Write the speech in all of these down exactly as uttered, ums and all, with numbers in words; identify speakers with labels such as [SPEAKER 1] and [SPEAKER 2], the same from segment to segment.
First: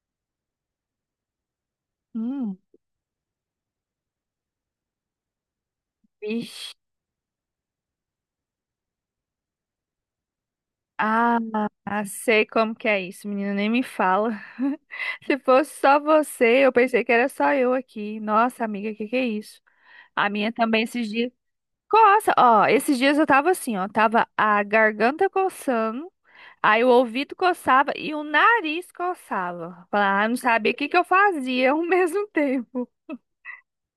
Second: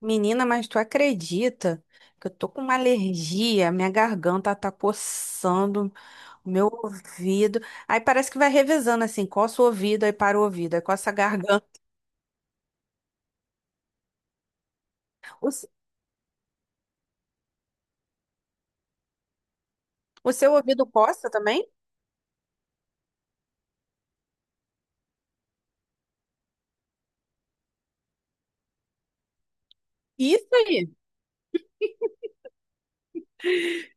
[SPEAKER 1] Menina, mas tu acredita que eu tô
[SPEAKER 2] Hum.
[SPEAKER 1] com uma alergia, minha garganta tá coçando, o meu
[SPEAKER 2] Vixe.
[SPEAKER 1] ouvido. Aí parece que vai revezando assim, coça o ouvido, aí para o ouvido, aí coça a
[SPEAKER 2] Ah,
[SPEAKER 1] garganta.
[SPEAKER 2] sei como que é isso, menina, nem me fala. Se
[SPEAKER 1] O, s-
[SPEAKER 2] fosse só você, eu pensei que era só eu aqui. Nossa, amiga, que que é isso? A
[SPEAKER 1] o
[SPEAKER 2] minha
[SPEAKER 1] seu
[SPEAKER 2] também
[SPEAKER 1] ouvido
[SPEAKER 2] esses dias.
[SPEAKER 1] coça também?
[SPEAKER 2] Coça, ó, esses dias eu tava assim, ó, tava a garganta coçando, aí o ouvido coçava e o nariz coçava. Falar, ah, não
[SPEAKER 1] Isso
[SPEAKER 2] sabia o que
[SPEAKER 1] aí,
[SPEAKER 2] que eu fazia ao mesmo tempo.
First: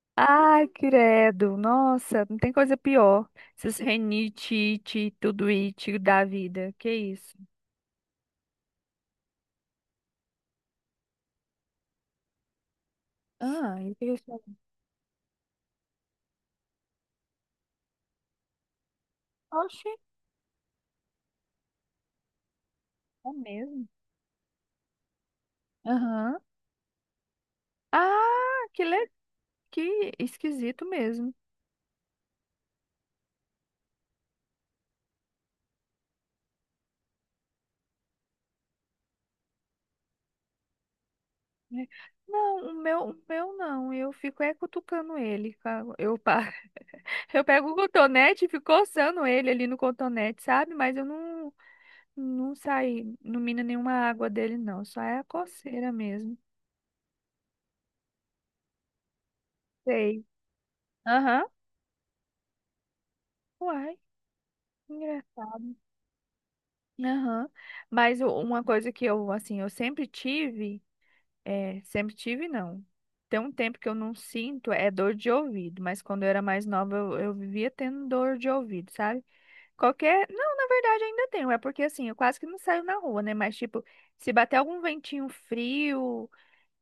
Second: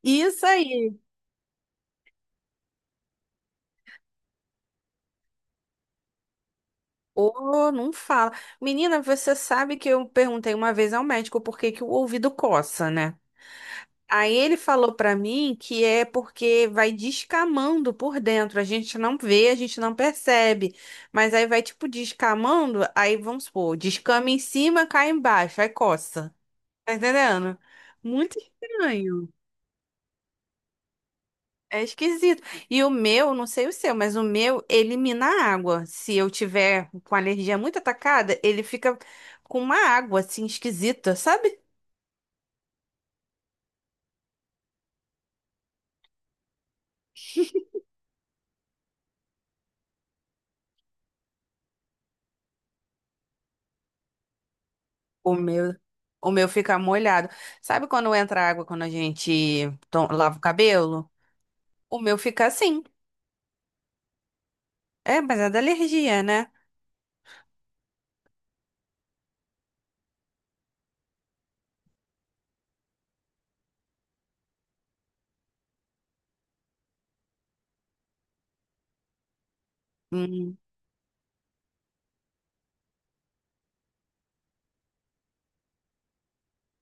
[SPEAKER 1] isso
[SPEAKER 2] Ai,
[SPEAKER 1] aí.
[SPEAKER 2] credo, nossa, não tem coisa pior. Esses renite, ite, tudo it da vida, que isso?
[SPEAKER 1] Ô, não fala. Menina, você sabe que eu perguntei uma vez ao médico por que que o ouvido coça, né?
[SPEAKER 2] Ah, eu fiquei
[SPEAKER 1] Aí
[SPEAKER 2] assim,
[SPEAKER 1] ele falou pra mim que é porque vai descamando por dentro, a gente não vê, a gente
[SPEAKER 2] oxe,
[SPEAKER 1] não percebe, mas aí vai tipo descamando, aí
[SPEAKER 2] é
[SPEAKER 1] vamos supor,
[SPEAKER 2] mesmo?
[SPEAKER 1] descama em cima, cai embaixo, aí coça.
[SPEAKER 2] Aham.
[SPEAKER 1] Tá entendendo? Muito
[SPEAKER 2] Ah, que, le...
[SPEAKER 1] estranho.
[SPEAKER 2] que esquisito mesmo.
[SPEAKER 1] É esquisito. E o meu, não sei o seu, mas o meu elimina a água. Se eu tiver com a alergia muito atacada, ele fica com uma água assim esquisita, sabe?
[SPEAKER 2] Né? Não, o meu, o meu não. Eu fico é cutucando ele. ca- Eu, pa- eu pego o cotonete e fico coçando ele ali no cotonete, sabe? Mas eu não, não saí, não mina nenhuma água dele, não. Só é a
[SPEAKER 1] O meu,
[SPEAKER 2] coceira
[SPEAKER 1] o
[SPEAKER 2] mesmo.
[SPEAKER 1] meu fica molhado. Sabe quando entra água quando a gente to-
[SPEAKER 2] Sei.
[SPEAKER 1] lava o cabelo?
[SPEAKER 2] Aham.
[SPEAKER 1] O meu fica assim.
[SPEAKER 2] Uai.
[SPEAKER 1] É,
[SPEAKER 2] engra-
[SPEAKER 1] mas é da alergia, né?
[SPEAKER 2] Aham. Mas o- uma coisa que eu, assim, eu sempre tive. É, sempre tive, não. Tem um tempo que eu não sinto, é dor de ouvido, mas quando eu era mais nova, eu, eu vivia tendo dor de ouvido, sabe? Qualquer. Não,
[SPEAKER 1] Hum,
[SPEAKER 2] na verdade ainda tenho, é porque assim, eu quase que não saio na rua, né? Mas tipo, se bater algum ventinho frio,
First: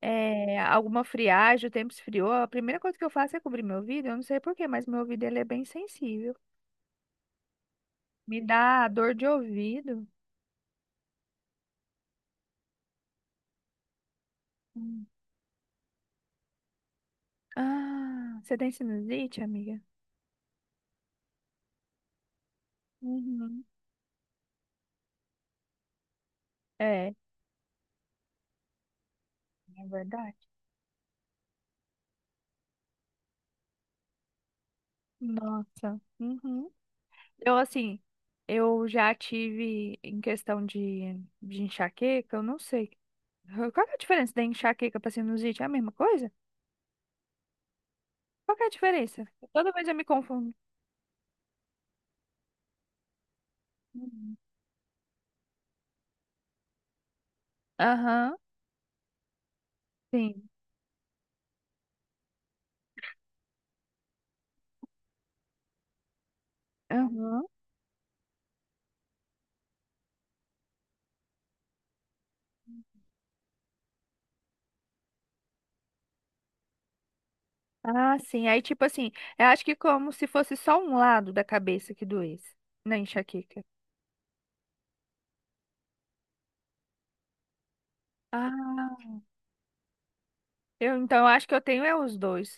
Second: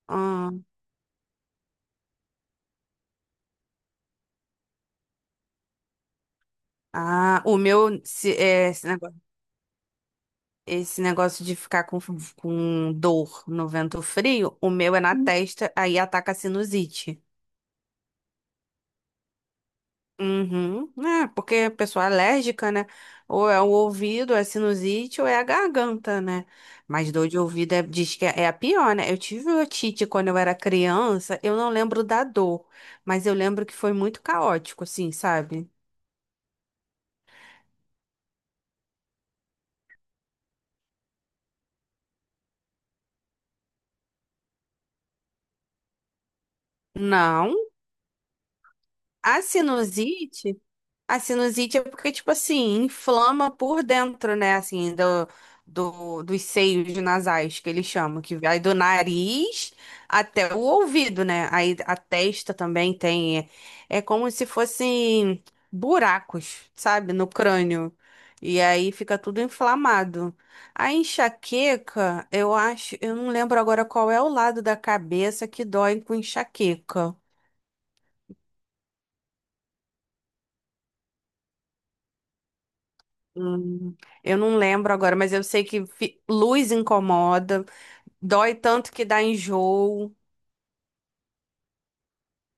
[SPEAKER 2] é,
[SPEAKER 1] hum.
[SPEAKER 2] alguma friagem, o tempo esfriou, a primeira coisa que eu faço é cobrir meu ouvido, eu não sei por quê, mas meu ouvido ele é bem sensível.
[SPEAKER 1] Ah, o meu, se-
[SPEAKER 2] Me
[SPEAKER 1] é, esse
[SPEAKER 2] dá dor
[SPEAKER 1] negócio,
[SPEAKER 2] de ouvido.
[SPEAKER 1] esse negócio de ficar com, com dor no vento frio, o meu é
[SPEAKER 2] Hum.
[SPEAKER 1] na Hum. testa, aí ataca a sinusite.
[SPEAKER 2] Ah, você tem sinusite, amiga?
[SPEAKER 1] Uhum. É, porque a pessoa é alérgica, né? Ou é
[SPEAKER 2] Uhum.
[SPEAKER 1] o ouvido, é sinusite, ou é a garganta, né? Mas
[SPEAKER 2] É,
[SPEAKER 1] dor de ouvido é, diz que é é a pior, né? Eu tive
[SPEAKER 2] é
[SPEAKER 1] otite quando
[SPEAKER 2] verdade.
[SPEAKER 1] eu era criança, eu não lembro da dor, mas eu lembro que foi muito caótico, assim, sabe?
[SPEAKER 2] Nossa. Uhum. Eu, assim, eu já tive em questão de, de enxaqueca, eu não sei. Qual que é a diferença da enxaqueca para sinusite? É a mesma coisa?
[SPEAKER 1] Não.
[SPEAKER 2] Qual que é a diferença?
[SPEAKER 1] A
[SPEAKER 2] Toda vez eu me confundo.
[SPEAKER 1] sinusite. A sinusite é porque, tipo assim, inflama por dentro,
[SPEAKER 2] Uhum.
[SPEAKER 1] né? Assim, do, do, dos seios nasais, que eles chamam,
[SPEAKER 2] Aham,
[SPEAKER 1] que vai do nariz
[SPEAKER 2] sim.
[SPEAKER 1] até o ouvido, né? Aí a testa também tem. É, é como se fossem buracos, sabe? No
[SPEAKER 2] Aham.
[SPEAKER 1] crânio. E aí fica tudo inflamado. A enxaqueca, eu acho, eu não lembro agora qual é o lado da cabeça que dói com enxaqueca.
[SPEAKER 2] Ah, sim. Aí, tipo assim, eu acho que como se fosse só um lado da cabeça que doesse na enxaqueca.
[SPEAKER 1] Hum, eu não lembro agora, mas eu sei que fi- luz incomoda, dói tanto
[SPEAKER 2] Ah,
[SPEAKER 1] que dá enjoo.
[SPEAKER 2] eu, então, eu acho que eu tenho é os dois.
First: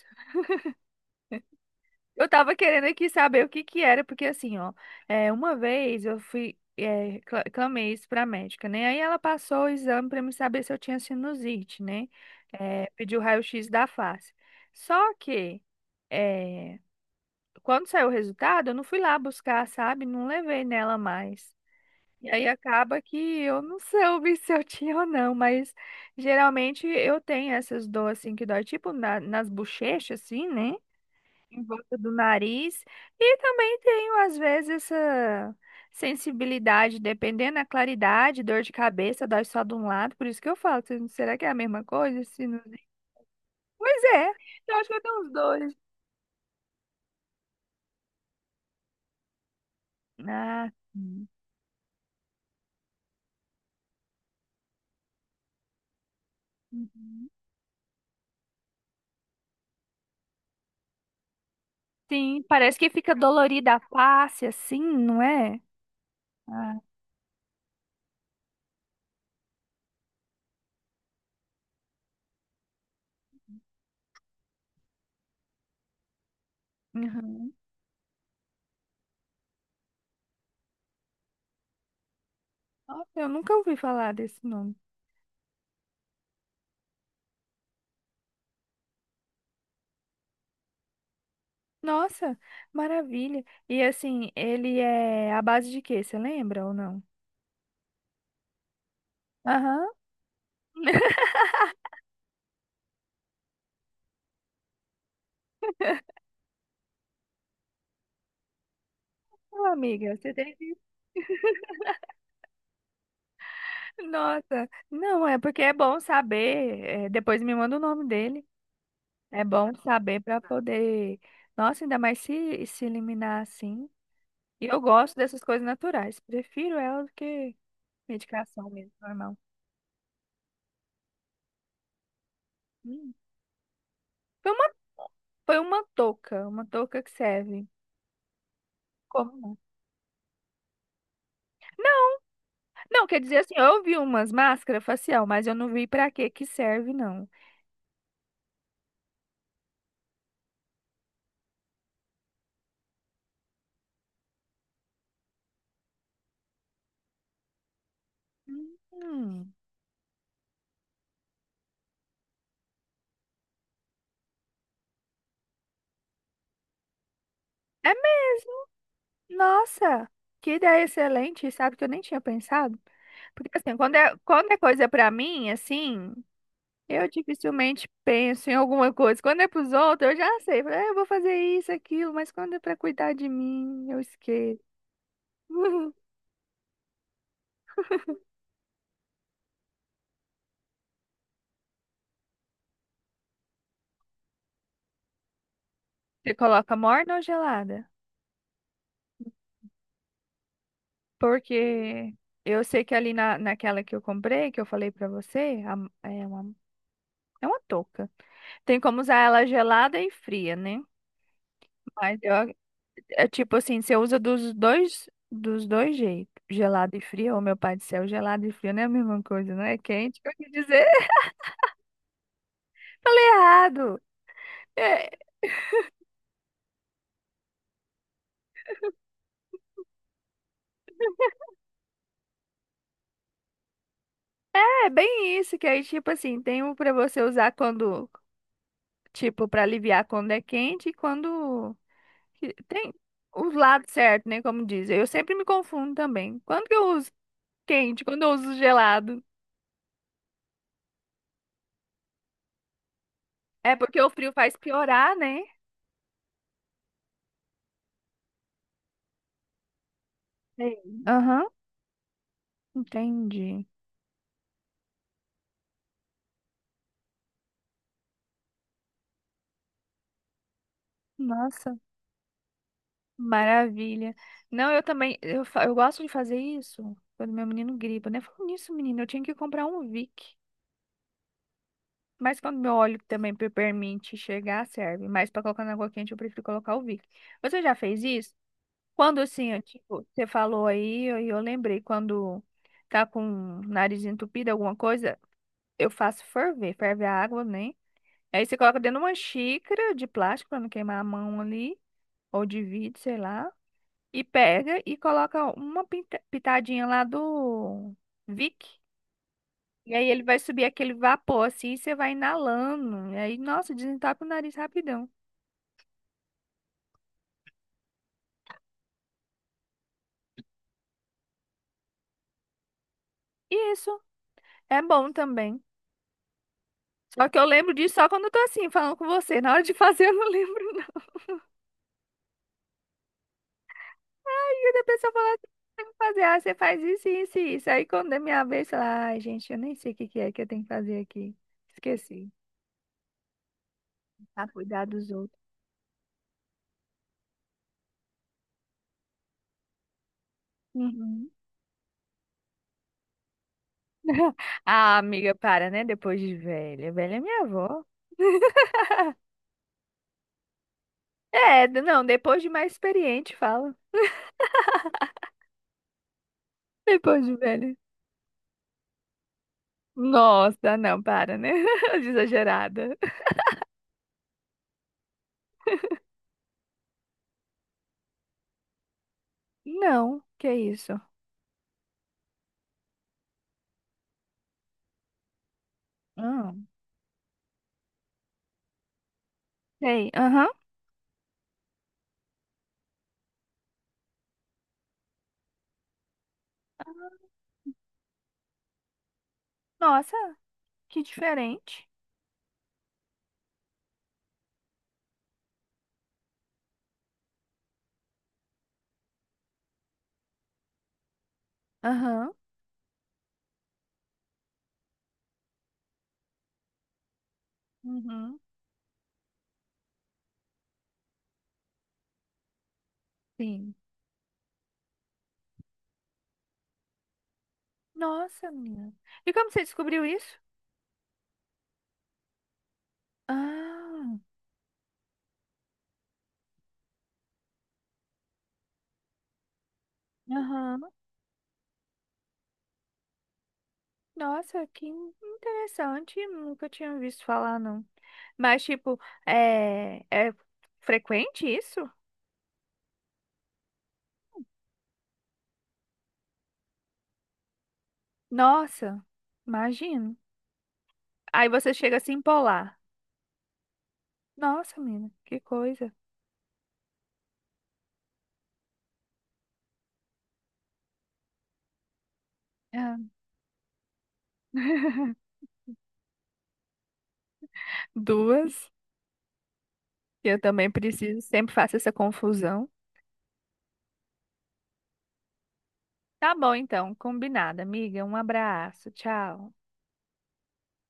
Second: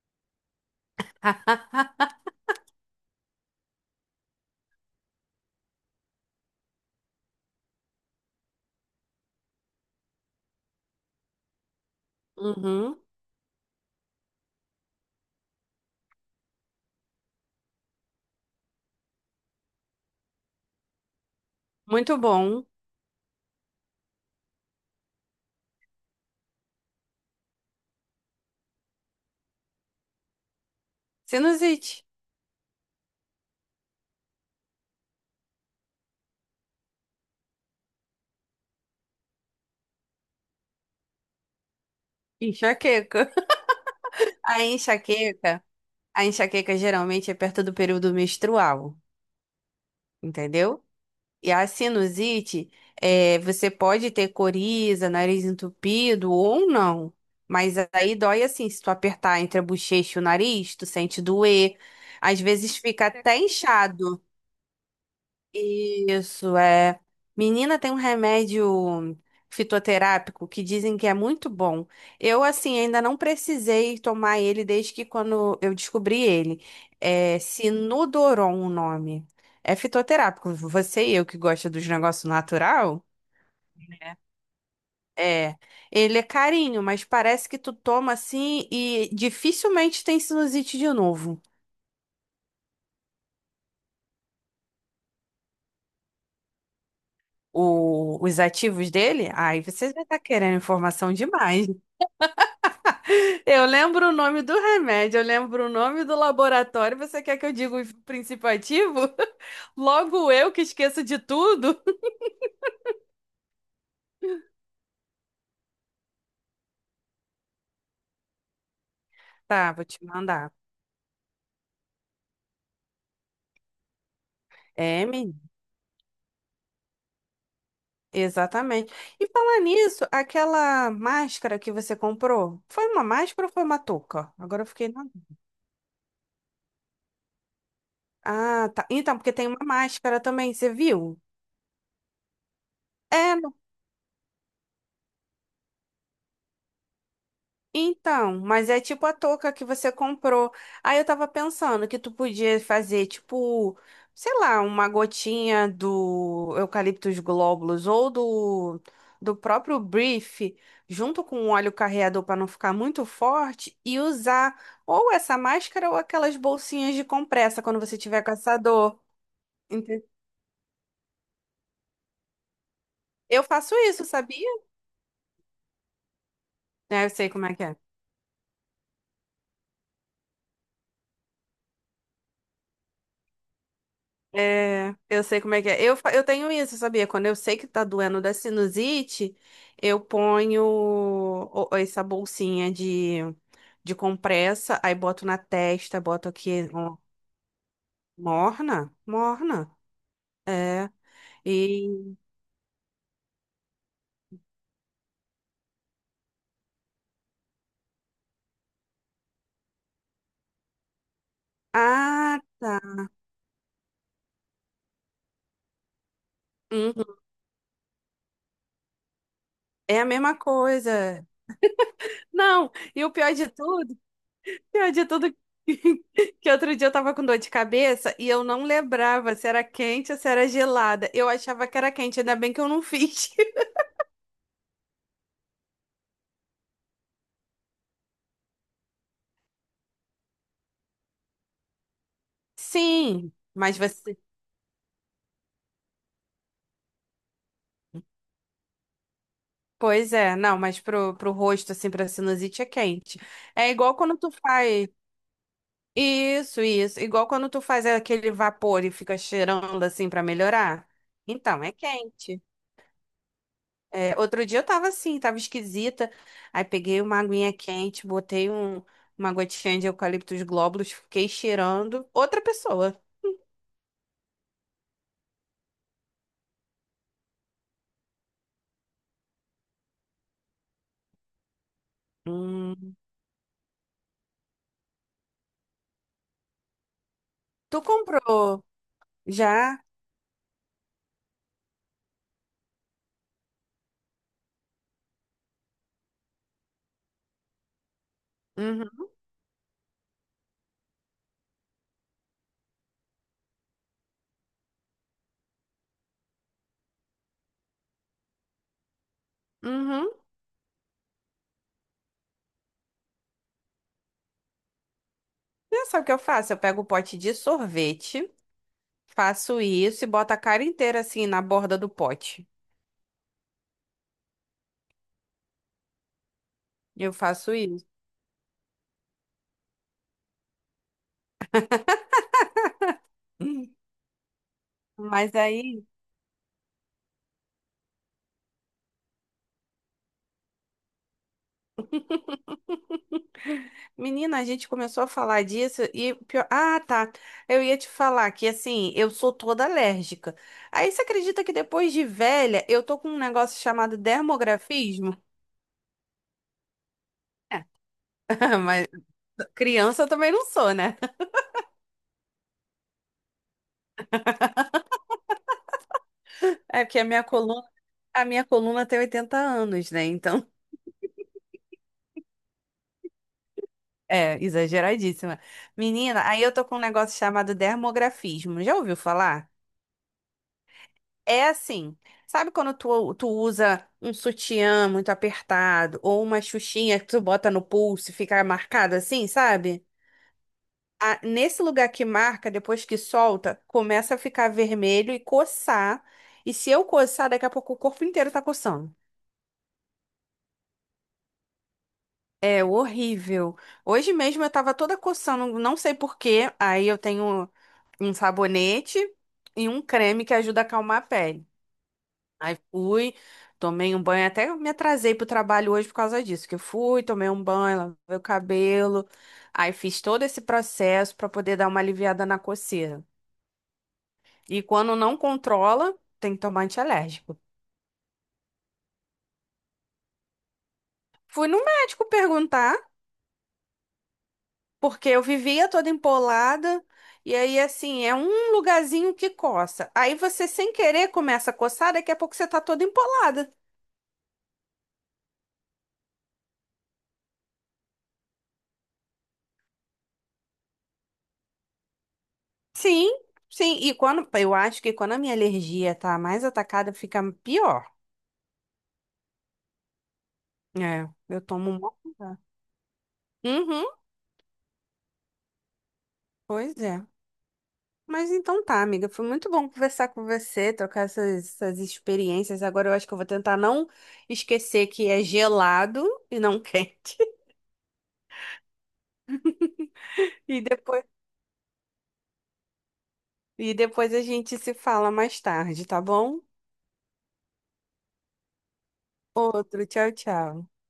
[SPEAKER 2] Eu tava querendo aqui saber o que que era, porque assim, ó, é, uma vez eu fui, é, cla- clamei isso pra médica, né? Aí ela passou o exame pra me saber se eu tinha sinusite, né? É,
[SPEAKER 1] Uhum,
[SPEAKER 2] pediu raio-x da face. Só que, é, quando saiu o resultado, eu não fui lá buscar, sabe? Não levei nela mais.
[SPEAKER 1] muito
[SPEAKER 2] E aí
[SPEAKER 1] bom.
[SPEAKER 2] acaba que eu não soube se eu tinha ou não, mas geralmente eu tenho essas dores assim que dói, tipo na- nas bochechas, assim, né? Em
[SPEAKER 1] Sinusite,
[SPEAKER 2] volta do nariz. E também tenho, às vezes, essa sensibilidade, dependendo da claridade, dor de cabeça, dói só de um lado. Por isso que eu falo, se- será que é a mesma coisa? Sinusite?
[SPEAKER 1] enxaqueca.
[SPEAKER 2] Pois é,
[SPEAKER 1] A
[SPEAKER 2] eu acho que eu tenho os
[SPEAKER 1] enxaqueca,
[SPEAKER 2] dois.
[SPEAKER 1] a enxaqueca geralmente é perto do período menstrual,
[SPEAKER 2] Ah,
[SPEAKER 1] entendeu?
[SPEAKER 2] sim.
[SPEAKER 1] E a sinusite, é, você pode ter coriza, nariz entupido ou não.
[SPEAKER 2] Uhum.
[SPEAKER 1] Mas aí dói assim, se tu apertar entre a bochecha e o nariz, tu sente doer. Às
[SPEAKER 2] Sim,
[SPEAKER 1] vezes
[SPEAKER 2] parece que
[SPEAKER 1] fica
[SPEAKER 2] fica
[SPEAKER 1] até
[SPEAKER 2] dolorida a
[SPEAKER 1] inchado.
[SPEAKER 2] face, assim, não é?
[SPEAKER 1] Isso
[SPEAKER 2] Ah,
[SPEAKER 1] é. Menina, tem um remédio fitoterápico que dizem que é muito bom. Eu, assim, ainda não precisei tomar ele desde que quando eu descobri ele. É
[SPEAKER 2] uhum.
[SPEAKER 1] Sinudoron o nome. É fitoterápico. Você e eu que gosta dos negócios natural,
[SPEAKER 2] Nossa, eu nunca ouvi falar desse nome.
[SPEAKER 1] é. Ele é carinho, mas parece que tu toma assim e dificilmente tem sinusite de novo.
[SPEAKER 2] Nossa, maravilha. E assim, ele é à base de quê? Você lembra ou não?
[SPEAKER 1] O- os ativos dele, aí
[SPEAKER 2] Aham.
[SPEAKER 1] vocês vão estar querendo informação demais. Eu lembro o nome do remédio, eu lembro o nome do laboratório. Você quer que eu diga o princípio ativo?
[SPEAKER 2] Ô, amiga,
[SPEAKER 1] Logo
[SPEAKER 2] você
[SPEAKER 1] eu
[SPEAKER 2] tem
[SPEAKER 1] que
[SPEAKER 2] que.
[SPEAKER 1] esqueço de tudo.
[SPEAKER 2] Nossa, não, é porque é bom saber. É, depois me manda o nome dele. É
[SPEAKER 1] Tá,
[SPEAKER 2] bom
[SPEAKER 1] vou te
[SPEAKER 2] saber para
[SPEAKER 1] mandar.
[SPEAKER 2] poder. Nossa, ainda mais se, se eliminar assim. E eu
[SPEAKER 1] É,
[SPEAKER 2] gosto
[SPEAKER 1] menina,
[SPEAKER 2] dessas coisas naturais. Prefiro ela do que medicação mesmo,
[SPEAKER 1] exatamente. E
[SPEAKER 2] normal.
[SPEAKER 1] falar nisso, aquela máscara que você comprou, foi uma
[SPEAKER 2] Hum.
[SPEAKER 1] máscara ou foi uma touca?
[SPEAKER 2] Foi
[SPEAKER 1] Agora
[SPEAKER 2] uma,
[SPEAKER 1] eu fiquei na...
[SPEAKER 2] foi uma touca, uma touca que serve.
[SPEAKER 1] Ah, tá. Então, porque
[SPEAKER 2] Como
[SPEAKER 1] tem
[SPEAKER 2] não?
[SPEAKER 1] uma máscara também, você viu?
[SPEAKER 2] Não, quer
[SPEAKER 1] É,
[SPEAKER 2] dizer assim, eu vi umas máscaras facial, mas eu não vi para que que serve, não.
[SPEAKER 1] então, mas é tipo a touca que você comprou. Aí eu tava pensando que tu podia fazer, tipo, sei lá, uma gotinha do Eucaliptus glóbulos ou do, do
[SPEAKER 2] Hum.
[SPEAKER 1] próprio Brief, junto com o óleo carreador para não ficar muito forte, e usar ou essa máscara ou aquelas bolsinhas de compressa quando
[SPEAKER 2] É,
[SPEAKER 1] você tiver com essa dor.
[SPEAKER 2] me-
[SPEAKER 1] Ente-
[SPEAKER 2] nossa, que ideia excelente, sabe que eu nem tinha pensado?
[SPEAKER 1] Eu
[SPEAKER 2] Porque
[SPEAKER 1] faço
[SPEAKER 2] assim, quando
[SPEAKER 1] isso,
[SPEAKER 2] é,
[SPEAKER 1] sabia?
[SPEAKER 2] quando é coisa pra mim, assim,
[SPEAKER 1] É,
[SPEAKER 2] eu
[SPEAKER 1] eu sei como é que é.
[SPEAKER 2] dificilmente penso em alguma coisa. Quando é pros outros, eu já sei. Falo, "É, eu vou fazer isso, aquilo, mas quando é pra cuidar de mim, eu esqueço.
[SPEAKER 1] É, eu sei como é que é. Eu, fa- eu tenho isso, sabia? Quando eu sei que tá doendo da sinusite, eu ponho o- o- essa bolsinha de, de compressa, aí boto na testa, boto
[SPEAKER 2] Você
[SPEAKER 1] aqui,
[SPEAKER 2] coloca
[SPEAKER 1] ó,
[SPEAKER 2] morna ou gelada?
[SPEAKER 1] morna, morna. É.
[SPEAKER 2] Porque
[SPEAKER 1] E.
[SPEAKER 2] eu sei que ali na, naquela que eu comprei, que eu falei pra você, a- é uma, é uma touca. Tem como usar ela gelada e fria, né? Mas eu.
[SPEAKER 1] Ah,
[SPEAKER 2] É tipo assim, você usa dos dois, dos dois jeitos. Gelado e
[SPEAKER 1] uhum,
[SPEAKER 2] frio, ô meu pai do céu, gelado e frio não é a mesma coisa, não é
[SPEAKER 1] é a
[SPEAKER 2] quente. Eu
[SPEAKER 1] mesma
[SPEAKER 2] quis dizer,
[SPEAKER 1] coisa. Não, e o
[SPEAKER 2] falei
[SPEAKER 1] pior de tudo,
[SPEAKER 2] errado.
[SPEAKER 1] pior de
[SPEAKER 2] É,
[SPEAKER 1] tudo, que outro dia eu tava com dor de cabeça e eu não lembrava se era quente ou se era gelada. Eu achava que era quente, ainda bem que eu não fiz.
[SPEAKER 2] é bem isso, que aí, tipo assim, tem um pra você usar quando, tipo, pra aliviar quando é quente e quando. que- Tem
[SPEAKER 1] Sim,
[SPEAKER 2] os
[SPEAKER 1] mas
[SPEAKER 2] lados
[SPEAKER 1] você.
[SPEAKER 2] certos, né? Como dizem. Eu sempre me confundo também. Quando que eu uso quente, quando eu uso gelado.
[SPEAKER 1] Pois é, não, mas pro, pro rosto, assim, pra sinusite é quente. É
[SPEAKER 2] É
[SPEAKER 1] igual
[SPEAKER 2] porque o
[SPEAKER 1] quando tu
[SPEAKER 2] frio faz
[SPEAKER 1] faz.
[SPEAKER 2] piorar, né?
[SPEAKER 1] Isso, isso. Igual quando tu faz aquele vapor e fica cheirando, assim, pra melhorar.
[SPEAKER 2] Sim. Aham,
[SPEAKER 1] Então, é quente.
[SPEAKER 2] entendi.
[SPEAKER 1] É, outro dia eu tava assim, tava esquisita. Aí peguei uma aguinha quente, botei um, uma gotinha de eucaliptus glóbulos, fiquei
[SPEAKER 2] Nossa.
[SPEAKER 1] cheirando. Outra pessoa.
[SPEAKER 2] Maravilha. Não, eu também, eu, fa- eu gosto de fazer isso quando meu menino gripa, né? Falando nisso, menino, eu tinha que comprar um Vic. Mas quando meu
[SPEAKER 1] Hum.
[SPEAKER 2] óleo também pe- permite chegar, serve. Mas para colocar na água quente, eu prefiro colocar o Vic. Você já
[SPEAKER 1] Tu
[SPEAKER 2] fez isso?
[SPEAKER 1] comprou
[SPEAKER 2] Quando assim, eu,
[SPEAKER 1] já?
[SPEAKER 2] tipo, você falou aí, eu, eu lembrei, quando tá com o nariz entupido, alguma coisa, eu faço ferver, ferve a água, né? Aí você coloca
[SPEAKER 1] Uhum.
[SPEAKER 2] dentro de uma xícara de plástico para não queimar a mão ali, ou de vidro, sei lá. E pega e coloca uma pinta- pitadinha lá do Vic. E aí
[SPEAKER 1] Uhum.
[SPEAKER 2] ele vai subir aquele vapor assim e você vai inalando. E aí, nossa, desentope o nariz rapidão.
[SPEAKER 1] Já sabe o que eu faço? Eu pego o pote de sorvete. Faço isso e boto a cara inteira assim na borda do pote.
[SPEAKER 2] E isso é bom também.
[SPEAKER 1] Eu
[SPEAKER 2] Só que eu
[SPEAKER 1] faço
[SPEAKER 2] lembro
[SPEAKER 1] isso.
[SPEAKER 2] disso só quando eu tô assim, falando com você. Na hora de fazer, eu não lembro, não.
[SPEAKER 1] Hum.
[SPEAKER 2] E aí a pessoa fala
[SPEAKER 1] Mas
[SPEAKER 2] assim,
[SPEAKER 1] aí,
[SPEAKER 2] tem que fazer, ah, você faz isso, isso e isso. Aí quando é minha vez, sei lá, ai, gente, eu nem sei o que que é que eu tenho que fazer aqui. Esqueci.
[SPEAKER 1] menina, a
[SPEAKER 2] Ah,
[SPEAKER 1] gente
[SPEAKER 2] cuidar
[SPEAKER 1] começou a
[SPEAKER 2] dos outros.
[SPEAKER 1] falar disso e pior... Ah, tá. Eu ia te falar que assim, eu sou toda alérgica. Aí você
[SPEAKER 2] Uhum.
[SPEAKER 1] acredita que depois de velha, eu tô com um negócio chamado
[SPEAKER 2] Ah,
[SPEAKER 1] dermografismo?
[SPEAKER 2] amiga, para, né? Depois de velha. Velha é minha
[SPEAKER 1] É.
[SPEAKER 2] avó.
[SPEAKER 1] Mas criança eu também não sou, né?
[SPEAKER 2] É, d- não, depois de mais experiente, fala.
[SPEAKER 1] É porque a
[SPEAKER 2] Depois
[SPEAKER 1] minha
[SPEAKER 2] de
[SPEAKER 1] coluna,
[SPEAKER 2] velho.
[SPEAKER 1] a minha coluna tem oitenta anos, né? Então,
[SPEAKER 2] Nossa, não, para, né? Exagerada.
[SPEAKER 1] é exageradíssima. Menina, aí eu tô com um negócio chamado dermografismo. Já ouviu falar?
[SPEAKER 2] Não, que isso?
[SPEAKER 1] É assim, sabe quando tu, tu usa um sutiã muito apertado ou uma
[SPEAKER 2] Ah,
[SPEAKER 1] xuxinha que tu bota no pulso e fica marcado assim, sabe?
[SPEAKER 2] sei. Aham.
[SPEAKER 1] Ah, nesse lugar que marca, depois que solta, começa a ficar vermelho e coçar. E se eu coçar, daqui a pouco o corpo inteiro tá coçando.
[SPEAKER 2] Nossa, que diferente.
[SPEAKER 1] É horrível. Hoje mesmo eu tava toda coçando, não sei por quê. Aí eu tenho um sabonete e um creme que ajuda a acalmar a pele.
[SPEAKER 2] Aham.
[SPEAKER 1] Aí fui, tomei um banho, até me atrasei pro trabalho hoje por causa disso, que eu fui, tomei um banho, lavei o
[SPEAKER 2] Uhum.
[SPEAKER 1] cabelo, aí fiz todo esse processo pra poder dar uma aliviada na coceira.
[SPEAKER 2] Sim.
[SPEAKER 1] E quando não controla, tem que tomar antialérgico.
[SPEAKER 2] Nossa, minha. E como você descobriu isso?
[SPEAKER 1] Fui no médico perguntar,
[SPEAKER 2] Ah,
[SPEAKER 1] porque eu vivia toda empolada, e aí assim, é um lugarzinho que coça. Aí você sem
[SPEAKER 2] aham.
[SPEAKER 1] querer começa a coçar, daqui a pouco você tá toda empolada.
[SPEAKER 2] Nossa, que in- interessante. Nunca tinha visto falar, não. Mas, tipo, é, é frequente isso?
[SPEAKER 1] Sim, sim, e quando eu acho que quando a minha alergia tá mais atacada, fica pior.
[SPEAKER 2] Nossa, imagino.
[SPEAKER 1] É, eu
[SPEAKER 2] Aí
[SPEAKER 1] tomo
[SPEAKER 2] você
[SPEAKER 1] um bom
[SPEAKER 2] chega a se
[SPEAKER 1] cuidado.
[SPEAKER 2] empolar.
[SPEAKER 1] Uhum,
[SPEAKER 2] Nossa, menina, que coisa.
[SPEAKER 1] pois é. Mas então tá, amiga. Foi muito bom conversar com você, trocar essas, essas experiências. Agora eu
[SPEAKER 2] Ah,
[SPEAKER 1] acho que eu vou tentar não esquecer que é gelado e não quente.
[SPEAKER 2] Duas. Eu
[SPEAKER 1] E
[SPEAKER 2] também
[SPEAKER 1] depois,
[SPEAKER 2] preciso, sempre faço essa confusão.
[SPEAKER 1] e depois a gente se fala mais tarde, tá
[SPEAKER 2] Tá
[SPEAKER 1] bom?
[SPEAKER 2] bom, então, combinado, amiga. Um abraço, tchau.
[SPEAKER 1] Outro, tchau, tchau.